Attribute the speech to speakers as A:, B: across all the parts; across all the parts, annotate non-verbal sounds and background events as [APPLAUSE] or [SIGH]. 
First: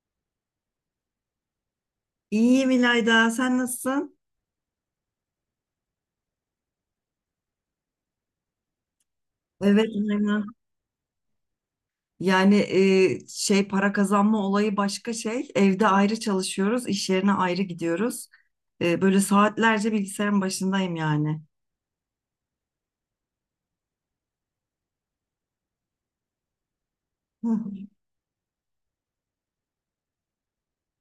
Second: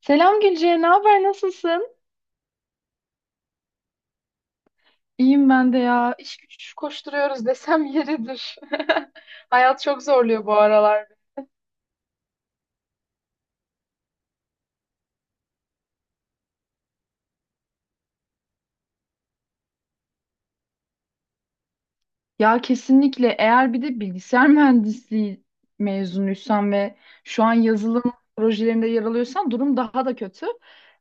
A: Selam Gülce, ne haber, nasılsın?
B: İyiyim İlayda, sen nasılsın?
A: İyiyim ben de ya. İş güç koşturuyoruz desem yeridir. [LAUGHS] Hayat
B: Evet
A: çok
B: aynen.
A: zorluyor bu aralar.
B: Yani şey para kazanma olayı başka şey. Evde ayrı çalışıyoruz, iş yerine ayrı gidiyoruz. Böyle saatlerce bilgisayarın başındayım yani.
A: Ya kesinlikle eğer bir de bilgisayar mühendisliği mezunuysan ve şu
B: Hı
A: an
B: hı.
A: yazılım projelerinde yer alıyorsan durum daha da kötü.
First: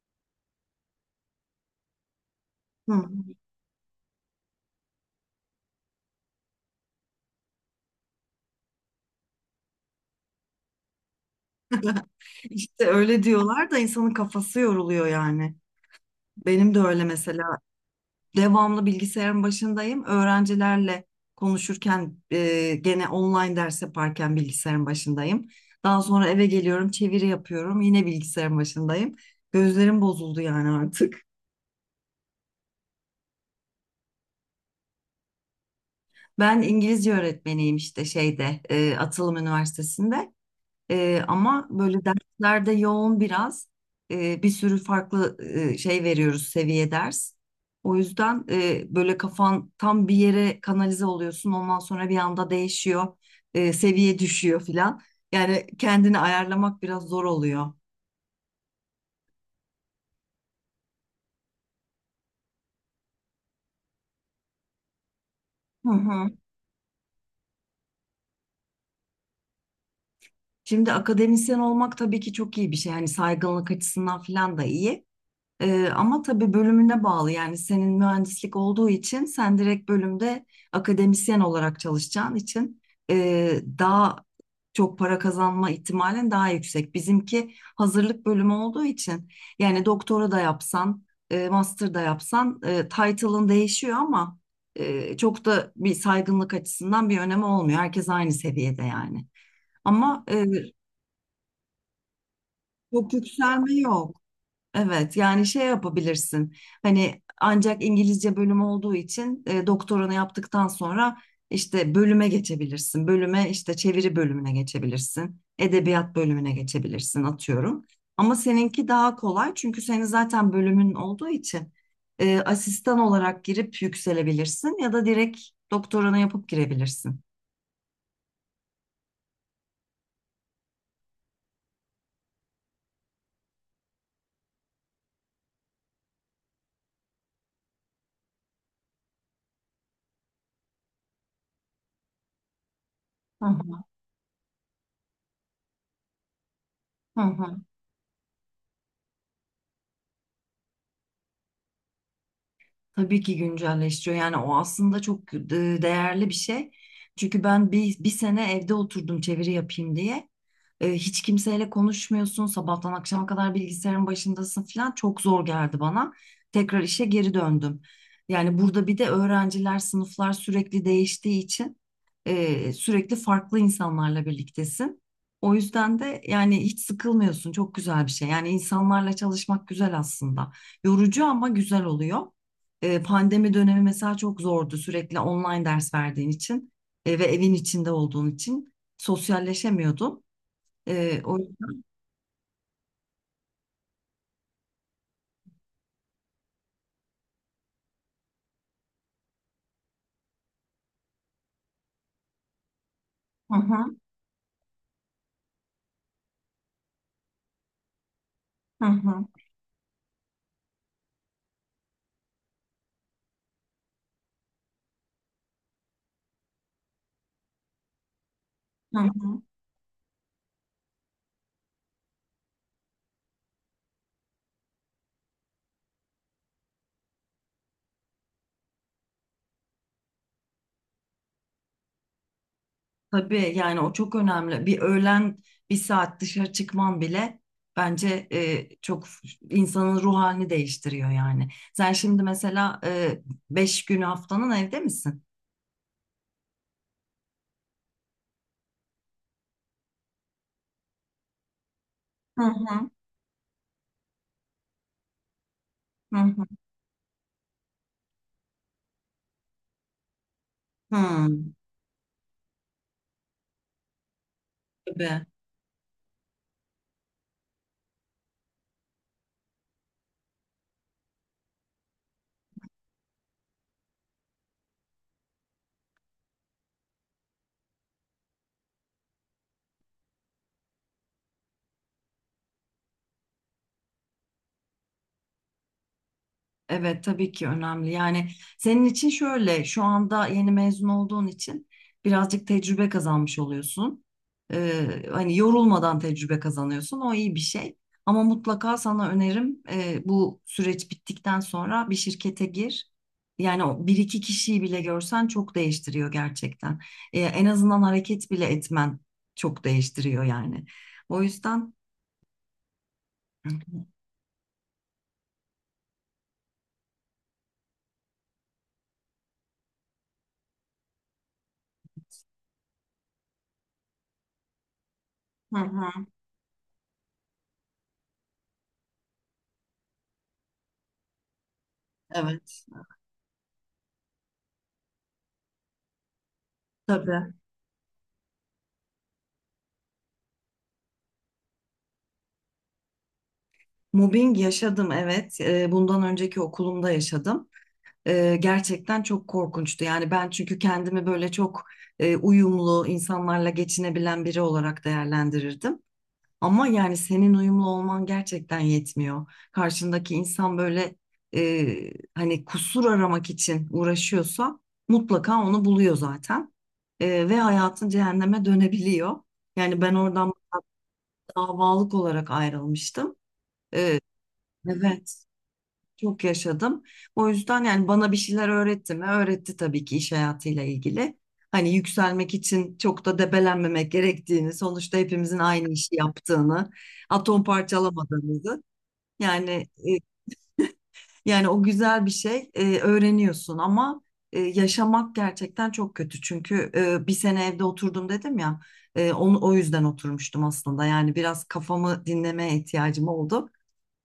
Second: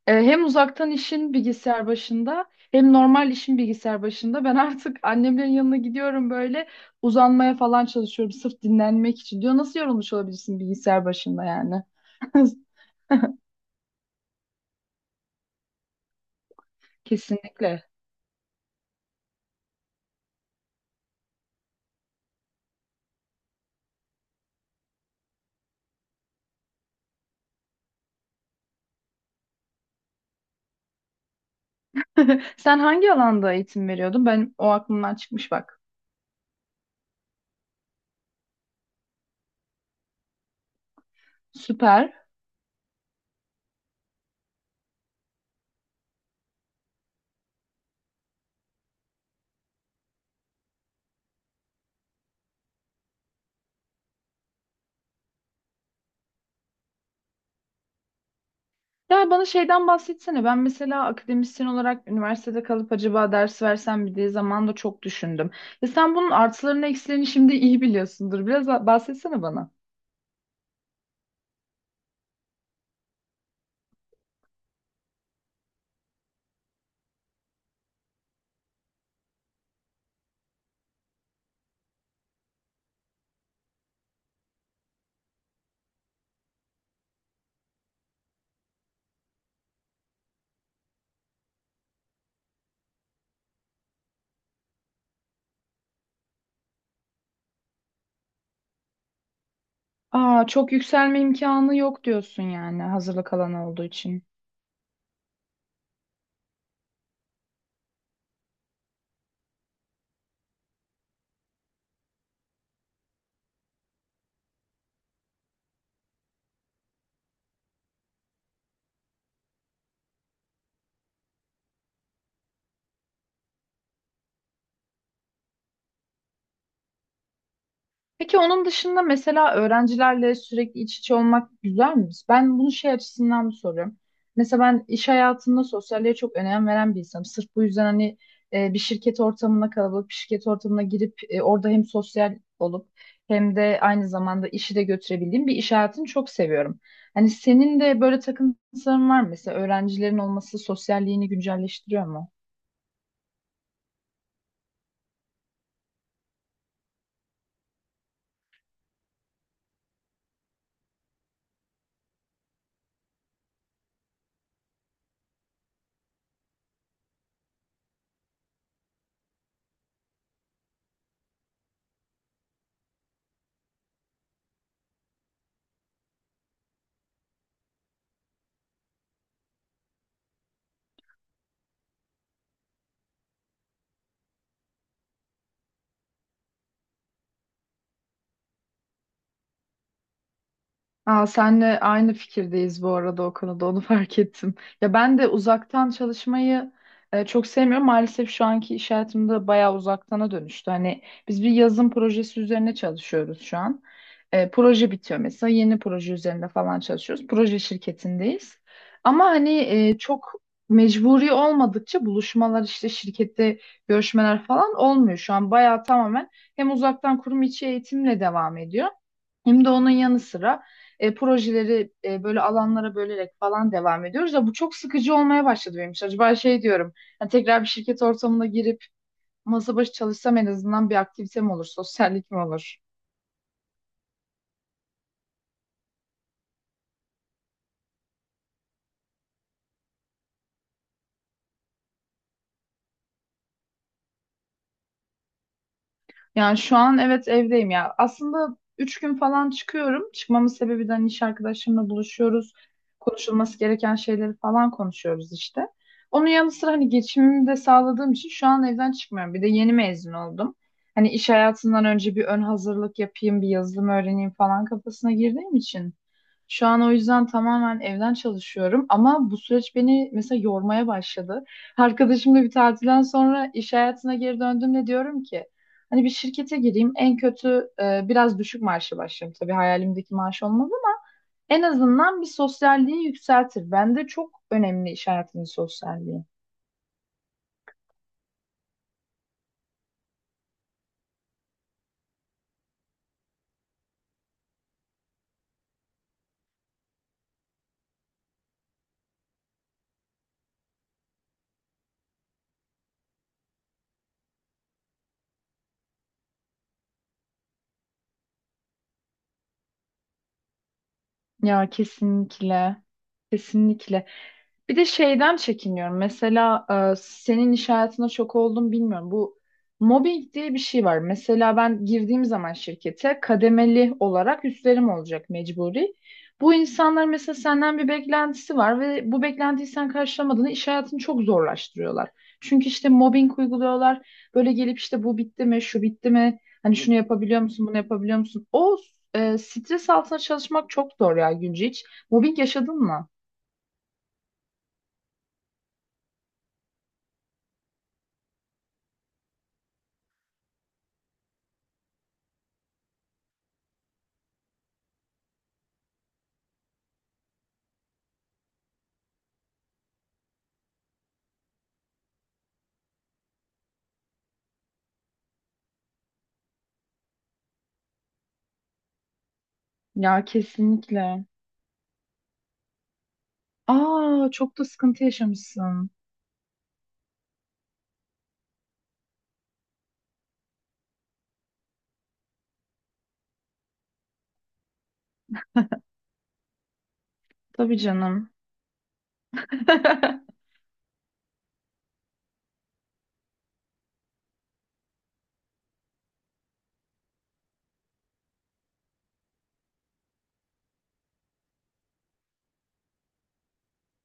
A: Hem uzaktan işin bilgisayar başında hem normal işin bilgisayar başında. Ben artık annemlerin yanına gidiyorum böyle uzanmaya falan çalışıyorum sırf dinlenmek için. Diyor nasıl yorulmuş olabilirsin bilgisayar başında yani? [LAUGHS]
B: İşte öyle diyorlar da insanın kafası yoruluyor yani. Benim de öyle mesela.
A: Kesinlikle.
B: Devamlı bilgisayarın başındayım. Öğrencilerle konuşurken gene online ders yaparken bilgisayarın başındayım. Daha sonra eve geliyorum, çeviri yapıyorum, yine bilgisayarın başındayım. Gözlerim bozuldu yani artık.
A: [LAUGHS] Sen hangi alanda eğitim veriyordun? Ben o aklımdan çıkmış bak.
B: Ben İngilizce öğretmeniyim işte şeyde Atılım Üniversitesi'nde. Ama böyle
A: Süper.
B: derslerde yoğun biraz. Bir sürü farklı şey veriyoruz seviye ders. O yüzden böyle kafan tam bir yere kanalize oluyorsun. Ondan sonra bir anda değişiyor. Seviye düşüyor filan. Yani kendini ayarlamak biraz zor oluyor.
A: Ya bana şeyden bahsetsene. Ben mesela akademisyen olarak üniversitede kalıp acaba ders versem mi diye zamanda çok düşündüm. Ya
B: Hı
A: sen
B: hı.
A: bunun artılarını eksilerini şimdi iyi biliyorsundur. Biraz bahsetsene bana.
B: Şimdi akademisyen olmak tabii ki çok iyi bir şey. Yani saygınlık açısından filan da iyi. Ama tabii bölümüne bağlı yani senin mühendislik olduğu için sen direkt bölümde akademisyen olarak çalışacağın için daha çok para kazanma ihtimalin daha yüksek. Bizimki hazırlık bölümü olduğu için yani doktora da yapsan, master da yapsan title'ın değişiyor ama çok da bir saygınlık açısından bir önemi olmuyor. Herkes aynı seviyede yani. Ama
A: Aa, çok yükselme imkanı yok diyorsun yani
B: çok
A: hazırlık alanı
B: yükselme
A: olduğu
B: yok.
A: için.
B: Evet yani şey yapabilirsin hani ancak İngilizce bölümü olduğu için doktoranı yaptıktan sonra işte bölüme geçebilirsin. Bölüme işte çeviri bölümüne geçebilirsin. Edebiyat bölümüne geçebilirsin atıyorum. Ama seninki daha kolay çünkü senin zaten bölümün olduğu için asistan olarak girip yükselebilirsin ya da direkt doktoranı yapıp girebilirsin.
A: Peki onun dışında mesela öğrencilerle sürekli iç içe olmak güzel mi? Ben bunu şey açısından soruyorum. Mesela ben iş hayatında sosyalliğe çok önem veren bir insanım. Sırf bu yüzden hani bir şirket ortamına kalabalık bir şirket ortamına girip orada hem sosyal olup
B: Hı
A: hem
B: hı.
A: de aynı zamanda işi de götürebildiğim bir iş hayatını çok seviyorum.
B: Hı
A: Hani
B: hı.
A: senin de böyle takıntıların var mı? Mesela öğrencilerin olması sosyalliğini güncelleştiriyor mu?
B: Tabii ki güncelleştiriyor. Yani o aslında çok değerli bir şey. Çünkü ben bir sene evde oturdum çeviri yapayım diye. Hiç kimseyle konuşmuyorsun. Sabahtan akşama kadar bilgisayarın başındasın falan. Çok zor geldi bana. Tekrar işe geri döndüm. Yani burada bir de öğrenciler, sınıflar sürekli değiştiği için sürekli farklı insanlarla birliktesin. O yüzden de yani hiç sıkılmıyorsun. Çok güzel bir şey. Yani insanlarla çalışmak güzel aslında. Yorucu ama güzel oluyor. Pandemi dönemi mesela çok zordu sürekli online ders verdiğin için ve evin içinde olduğun için sosyalleşemiyordun. E,
A: Aa,
B: o
A: senle aynı fikirdeyiz bu arada o konuda onu [LAUGHS] fark ettim. Ya ben de uzaktan çalışmayı çok sevmiyorum. Maalesef şu anki iş hayatımda bayağı uzaktana dönüştü. Hani biz bir yazım projesi üzerine çalışıyoruz
B: Hı
A: şu an.
B: hı,
A: Proje bitiyor mesela yeni proje üzerinde falan çalışıyoruz. Proje şirketindeyiz.
B: hı hı,
A: Ama hani çok mecburi olmadıkça buluşmalar işte şirkette görüşmeler falan olmuyor. Şu an bayağı tamamen hem uzaktan kurum içi eğitimle devam ediyor.
B: hı hı.
A: Hem de onun yanı sıra projeleri böyle alanlara bölerek falan devam ediyoruz. Ya bu çok sıkıcı olmaya başladı benim için. Acaba şey diyorum, hani tekrar bir şirket ortamına girip masa başı çalışsam en azından bir aktivitem olur, sosyallik mi olur?
B: Tabii yani o çok önemli. Bir öğlen bir saat dışarı çıkman bile bence çok insanın ruh halini değiştiriyor yani. Sen şimdi mesela 5 günü haftanın evde misin?
A: Yani şu an evet evdeyim ya. Aslında üç gün falan çıkıyorum. Çıkmamın sebebi de hani iş arkadaşımla
B: Hı
A: buluşuyoruz.
B: hı,
A: Konuşulması gereken şeyleri falan konuşuyoruz işte.
B: hı
A: Onun
B: hı.
A: yanı sıra hani geçimimi de sağladığım için şu an evden çıkmıyorum. Bir de yeni mezun oldum. Hani
B: Hı,
A: iş hayatından önce bir ön hazırlık yapayım, bir yazılım öğreneyim falan kafasına
B: tabii.
A: girdiğim için. Şu an o yüzden tamamen evden çalışıyorum ama bu süreç beni mesela yormaya başladı. Arkadaşımla bir tatilden sonra iş hayatına geri döndüğümde diyorum ki hani bir şirkete gireyim en kötü biraz düşük maaşla başlarım. Tabii hayalimdeki maaş olmaz ama en azından bir sosyalliği yükseltir. Bende çok önemli iş hayatının sosyalliği.
B: Evet tabii ki önemli. Yani senin için şöyle şu anda yeni mezun olduğun için birazcık tecrübe kazanmış oluyorsun. Hani yorulmadan tecrübe kazanıyorsun. O iyi bir şey. Ama mutlaka sana önerim bu süreç bittikten sonra bir şirkete gir. Yani o bir iki kişiyi bile görsen çok değiştiriyor gerçekten. En azından hareket bile etmen çok değiştiriyor yani. O
A: Ya
B: yüzden.
A: kesinlikle.
B: Hı
A: Kesinlikle. Bir de şeyden çekiniyorum. Mesela senin iş hayatına çok oldum bilmiyorum. Bu mobbing diye bir şey var. Mesela ben girdiğim zaman şirkete kademeli olarak üstlerim olacak mecburi.
B: hı.
A: Bu insanlar mesela senden bir beklentisi var ve bu beklentiyi sen karşılamadığında iş hayatını çok zorlaştırıyorlar.
B: Evet.
A: Çünkü işte mobbing uyguluyorlar. Böyle gelip işte bu bitti mi, şu bitti mi? Hani şunu
B: Tabii.
A: yapabiliyor musun, bunu yapabiliyor musun? O stres altında çalışmak çok zor ya Gülce hiç. Mobbing yaşadın mı?
B: Mobbing yaşadım evet. Bundan önceki okulumda yaşadım. Gerçekten çok korkunçtu. Yani ben çünkü kendimi böyle çok uyumlu insanlarla geçinebilen biri olarak değerlendirirdim. Ama yani senin uyumlu olman gerçekten yetmiyor. Karşındaki insan böyle hani kusur aramak için uğraşıyorsa mutlaka onu buluyor zaten. Ve hayatın cehenneme dönebiliyor. Yani ben
A: Ya
B: oradan
A: kesinlikle.
B: davalık olarak ayrılmıştım. Eee,
A: Aa, çok da sıkıntı
B: Evet.
A: yaşamışsın.
B: Çok yaşadım. O yüzden yani bana bir şeyler öğretti mi? Öğretti tabii ki iş hayatıyla ilgili. Hani yükselmek için çok da debelenmemek gerektiğini, sonuçta hepimizin aynı işi yaptığını, atom
A: Tabii canım.
B: parçalamadığımızı. Yani e,
A: [LAUGHS]
B: yani o güzel bir şey öğreniyorsun ama yaşamak gerçekten çok kötü. Çünkü bir sene evde oturdum dedim ya. Onu o yüzden oturmuştum aslında. Yani biraz kafamı dinlemeye ihtiyacım oldu.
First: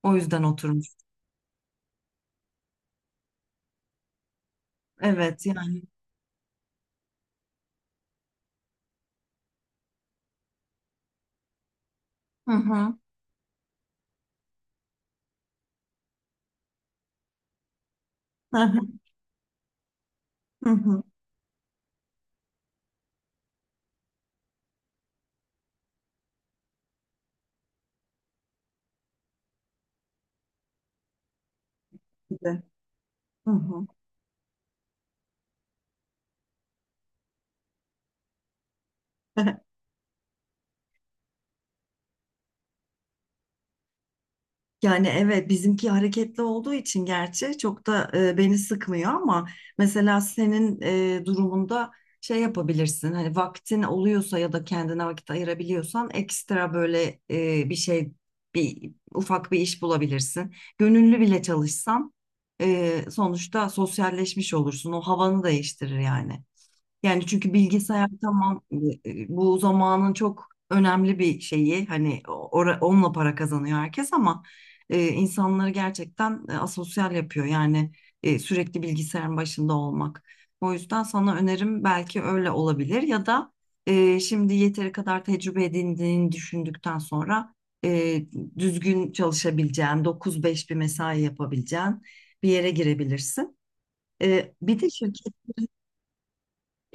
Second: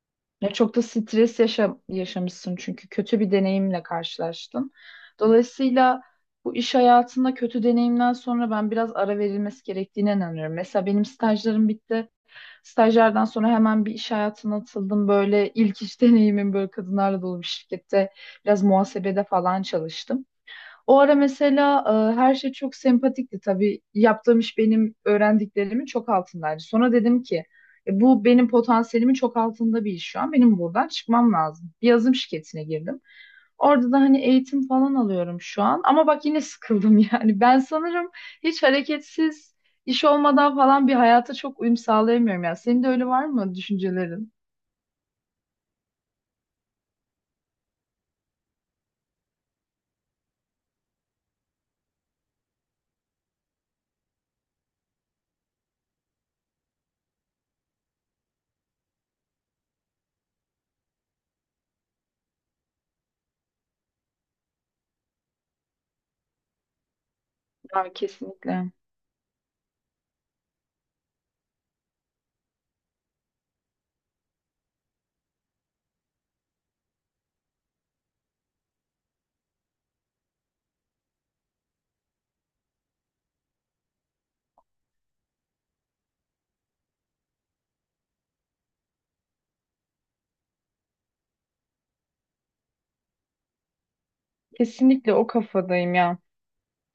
B: O yüzden
A: Ya çok da
B: oturmuştum.
A: stres yaşa yaşamışsın çünkü kötü bir deneyimle karşılaştın.
B: Evet yani.
A: Dolayısıyla bu iş hayatında kötü deneyimden sonra ben biraz ara verilmesi gerektiğine inanıyorum. Mesela benim stajlarım bitti.
B: Hı hı.
A: Stajlardan sonra hemen bir iş hayatına atıldım. Böyle ilk iş deneyimim böyle kadınlarla dolu bir şirkette biraz
B: [LAUGHS]
A: muhasebede falan çalıştım.
B: Hı
A: O
B: hı.
A: ara mesela her şey çok sempatikti tabii. Yaptığım iş benim öğrendiklerimin çok altındaydı. Sonra dedim ki "E, bu benim potansiyelimin çok altında bir iş şu an. Benim buradan çıkmam lazım. Bir yazılım
B: Bir de.
A: şirketine girdim.
B: Hı hı.
A: Orada da hani eğitim falan alıyorum şu an. Ama bak yine sıkıldım [LAUGHS] yani. Ben sanırım hiç hareketsiz
B: [LAUGHS]
A: iş olmadan falan bir hayata çok uyum sağlayamıyorum ya. Senin de öyle var mı düşüncelerin?
B: Yani evet bizimki hareketli olduğu için gerçi çok da beni sıkmıyor ama mesela senin durumunda şey yapabilirsin hani vaktin oluyorsa ya da kendine vakit ayırabiliyorsan ekstra böyle e, bir şey bir ufak bir iş bulabilirsin. Gönüllü bile çalışsan sonuçta sosyalleşmiş olursun o havanı değiştirir yani. Yani çünkü
A: Ya
B: bilgisayar tamam
A: kesinlikle.
B: bu zamanın çok önemli bir şeyi hani onunla para kazanıyor herkes ama insanları gerçekten asosyal yapıyor yani sürekli bilgisayarın başında olmak. O yüzden sana önerim belki öyle olabilir ya da şimdi yeteri kadar tecrübe edindiğini düşündükten sonra e, düzgün çalışabileceğin 9-5 bir mesai yapabileceğin bir yere girebilirsin. Bir de
A: Kesinlikle o
B: şirket
A: kafadayım ya.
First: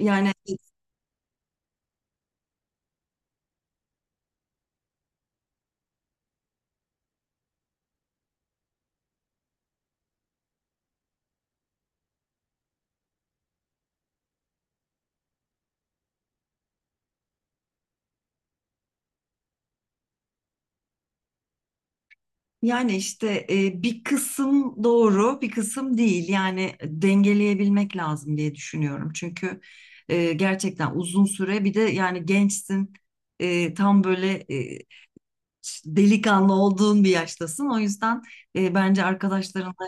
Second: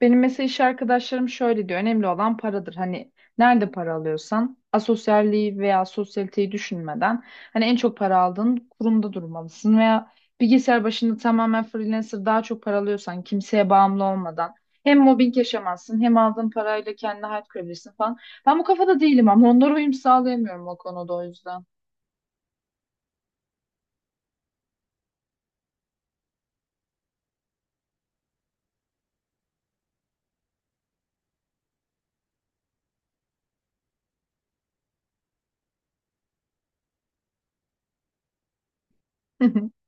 A: Benim mesela iş arkadaşlarım şöyle diyor. Önemli olan paradır. Hani nerede para alıyorsan asosyalliği veya sosyaliteyi düşünmeden hani en çok para aldığın kurumda durmalısın veya bilgisayar başında tamamen freelancer daha çok para alıyorsan kimseye bağımlı olmadan hem mobbing yaşamazsın hem aldığın parayla kendine hayat kurabilirsin falan. Ben bu kafada değilim ama onlara uyum sağlayamıyorum o konuda o yüzden.
B: Yani işte bir kısım doğru, bir kısım değil. Yani dengeleyebilmek lazım diye düşünüyorum. Çünkü gerçekten uzun süre bir de yani gençsin, tam böyle delikanlı olduğun bir yaştasın. O yüzden bence arkadaşlarınla
A: [LAUGHS]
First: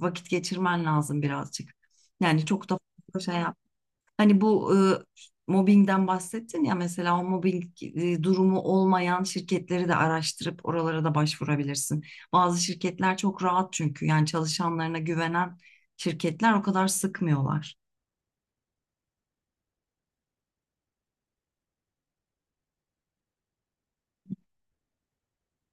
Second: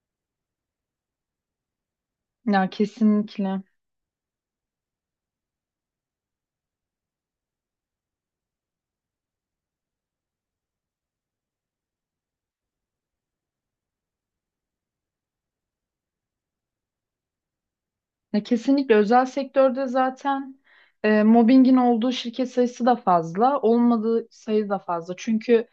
B: vakit geçirmen lazım birazcık. Yani çok
A: Ya
B: da fazla şey.
A: kesinlikle.
B: Hani bu mobbingden bahsettin ya mesela o mobbing durumu olmayan şirketleri de araştırıp oralara da başvurabilirsin. Bazı şirketler çok rahat çünkü yani çalışanlarına güvenen şirketler o kadar sıkmıyorlar.
A: Ya kesinlikle özel sektörde zaten mobbingin olduğu şirket sayısı da fazla, olmadığı sayı da fazla. Çünkü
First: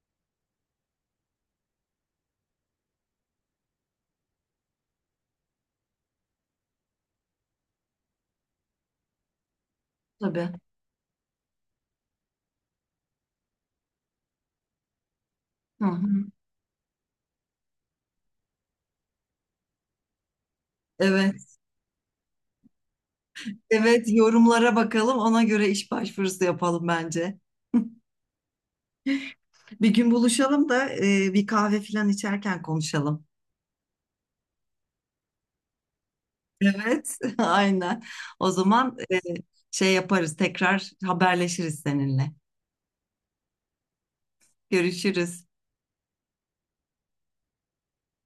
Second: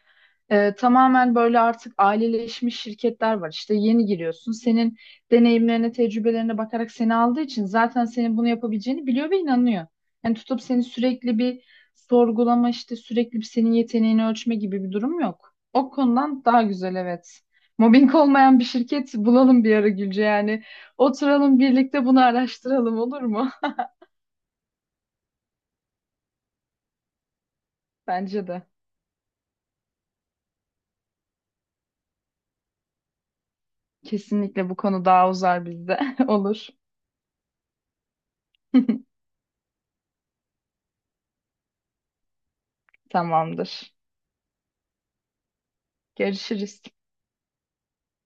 A: tamamen böyle artık aileleşmiş şirketler var. İşte yeni giriyorsun. Senin deneyimlerine, tecrübelerine bakarak seni aldığı için zaten senin bunu yapabileceğini biliyor ve inanıyor. Yani
B: Tabii.
A: tutup seni sürekli bir sorgulama, işte sürekli bir senin yeteneğini ölçme gibi bir durum yok.
B: Hı
A: O
B: hı.
A: konudan daha güzel, evet. Mobbing olmayan bir şirket bulalım bir ara Gülce yani.
B: Evet.
A: Oturalım birlikte bunu araştıralım, olur mu?
B: Evet yorumlara bakalım ona göre iş başvurusu yapalım bence.
A: [LAUGHS] Bence de.
B: Bir gün buluşalım da bir kahve falan içerken konuşalım.
A: Kesinlikle bu konu daha uzar bizde. [LAUGHS] Olur.
B: Evet, [LAUGHS] aynen. O zaman
A: [LAUGHS]
B: şey yaparız tekrar haberleşiriz seninle.
A: Tamamdır.
B: Görüşürüz.
A: Görüşürüz.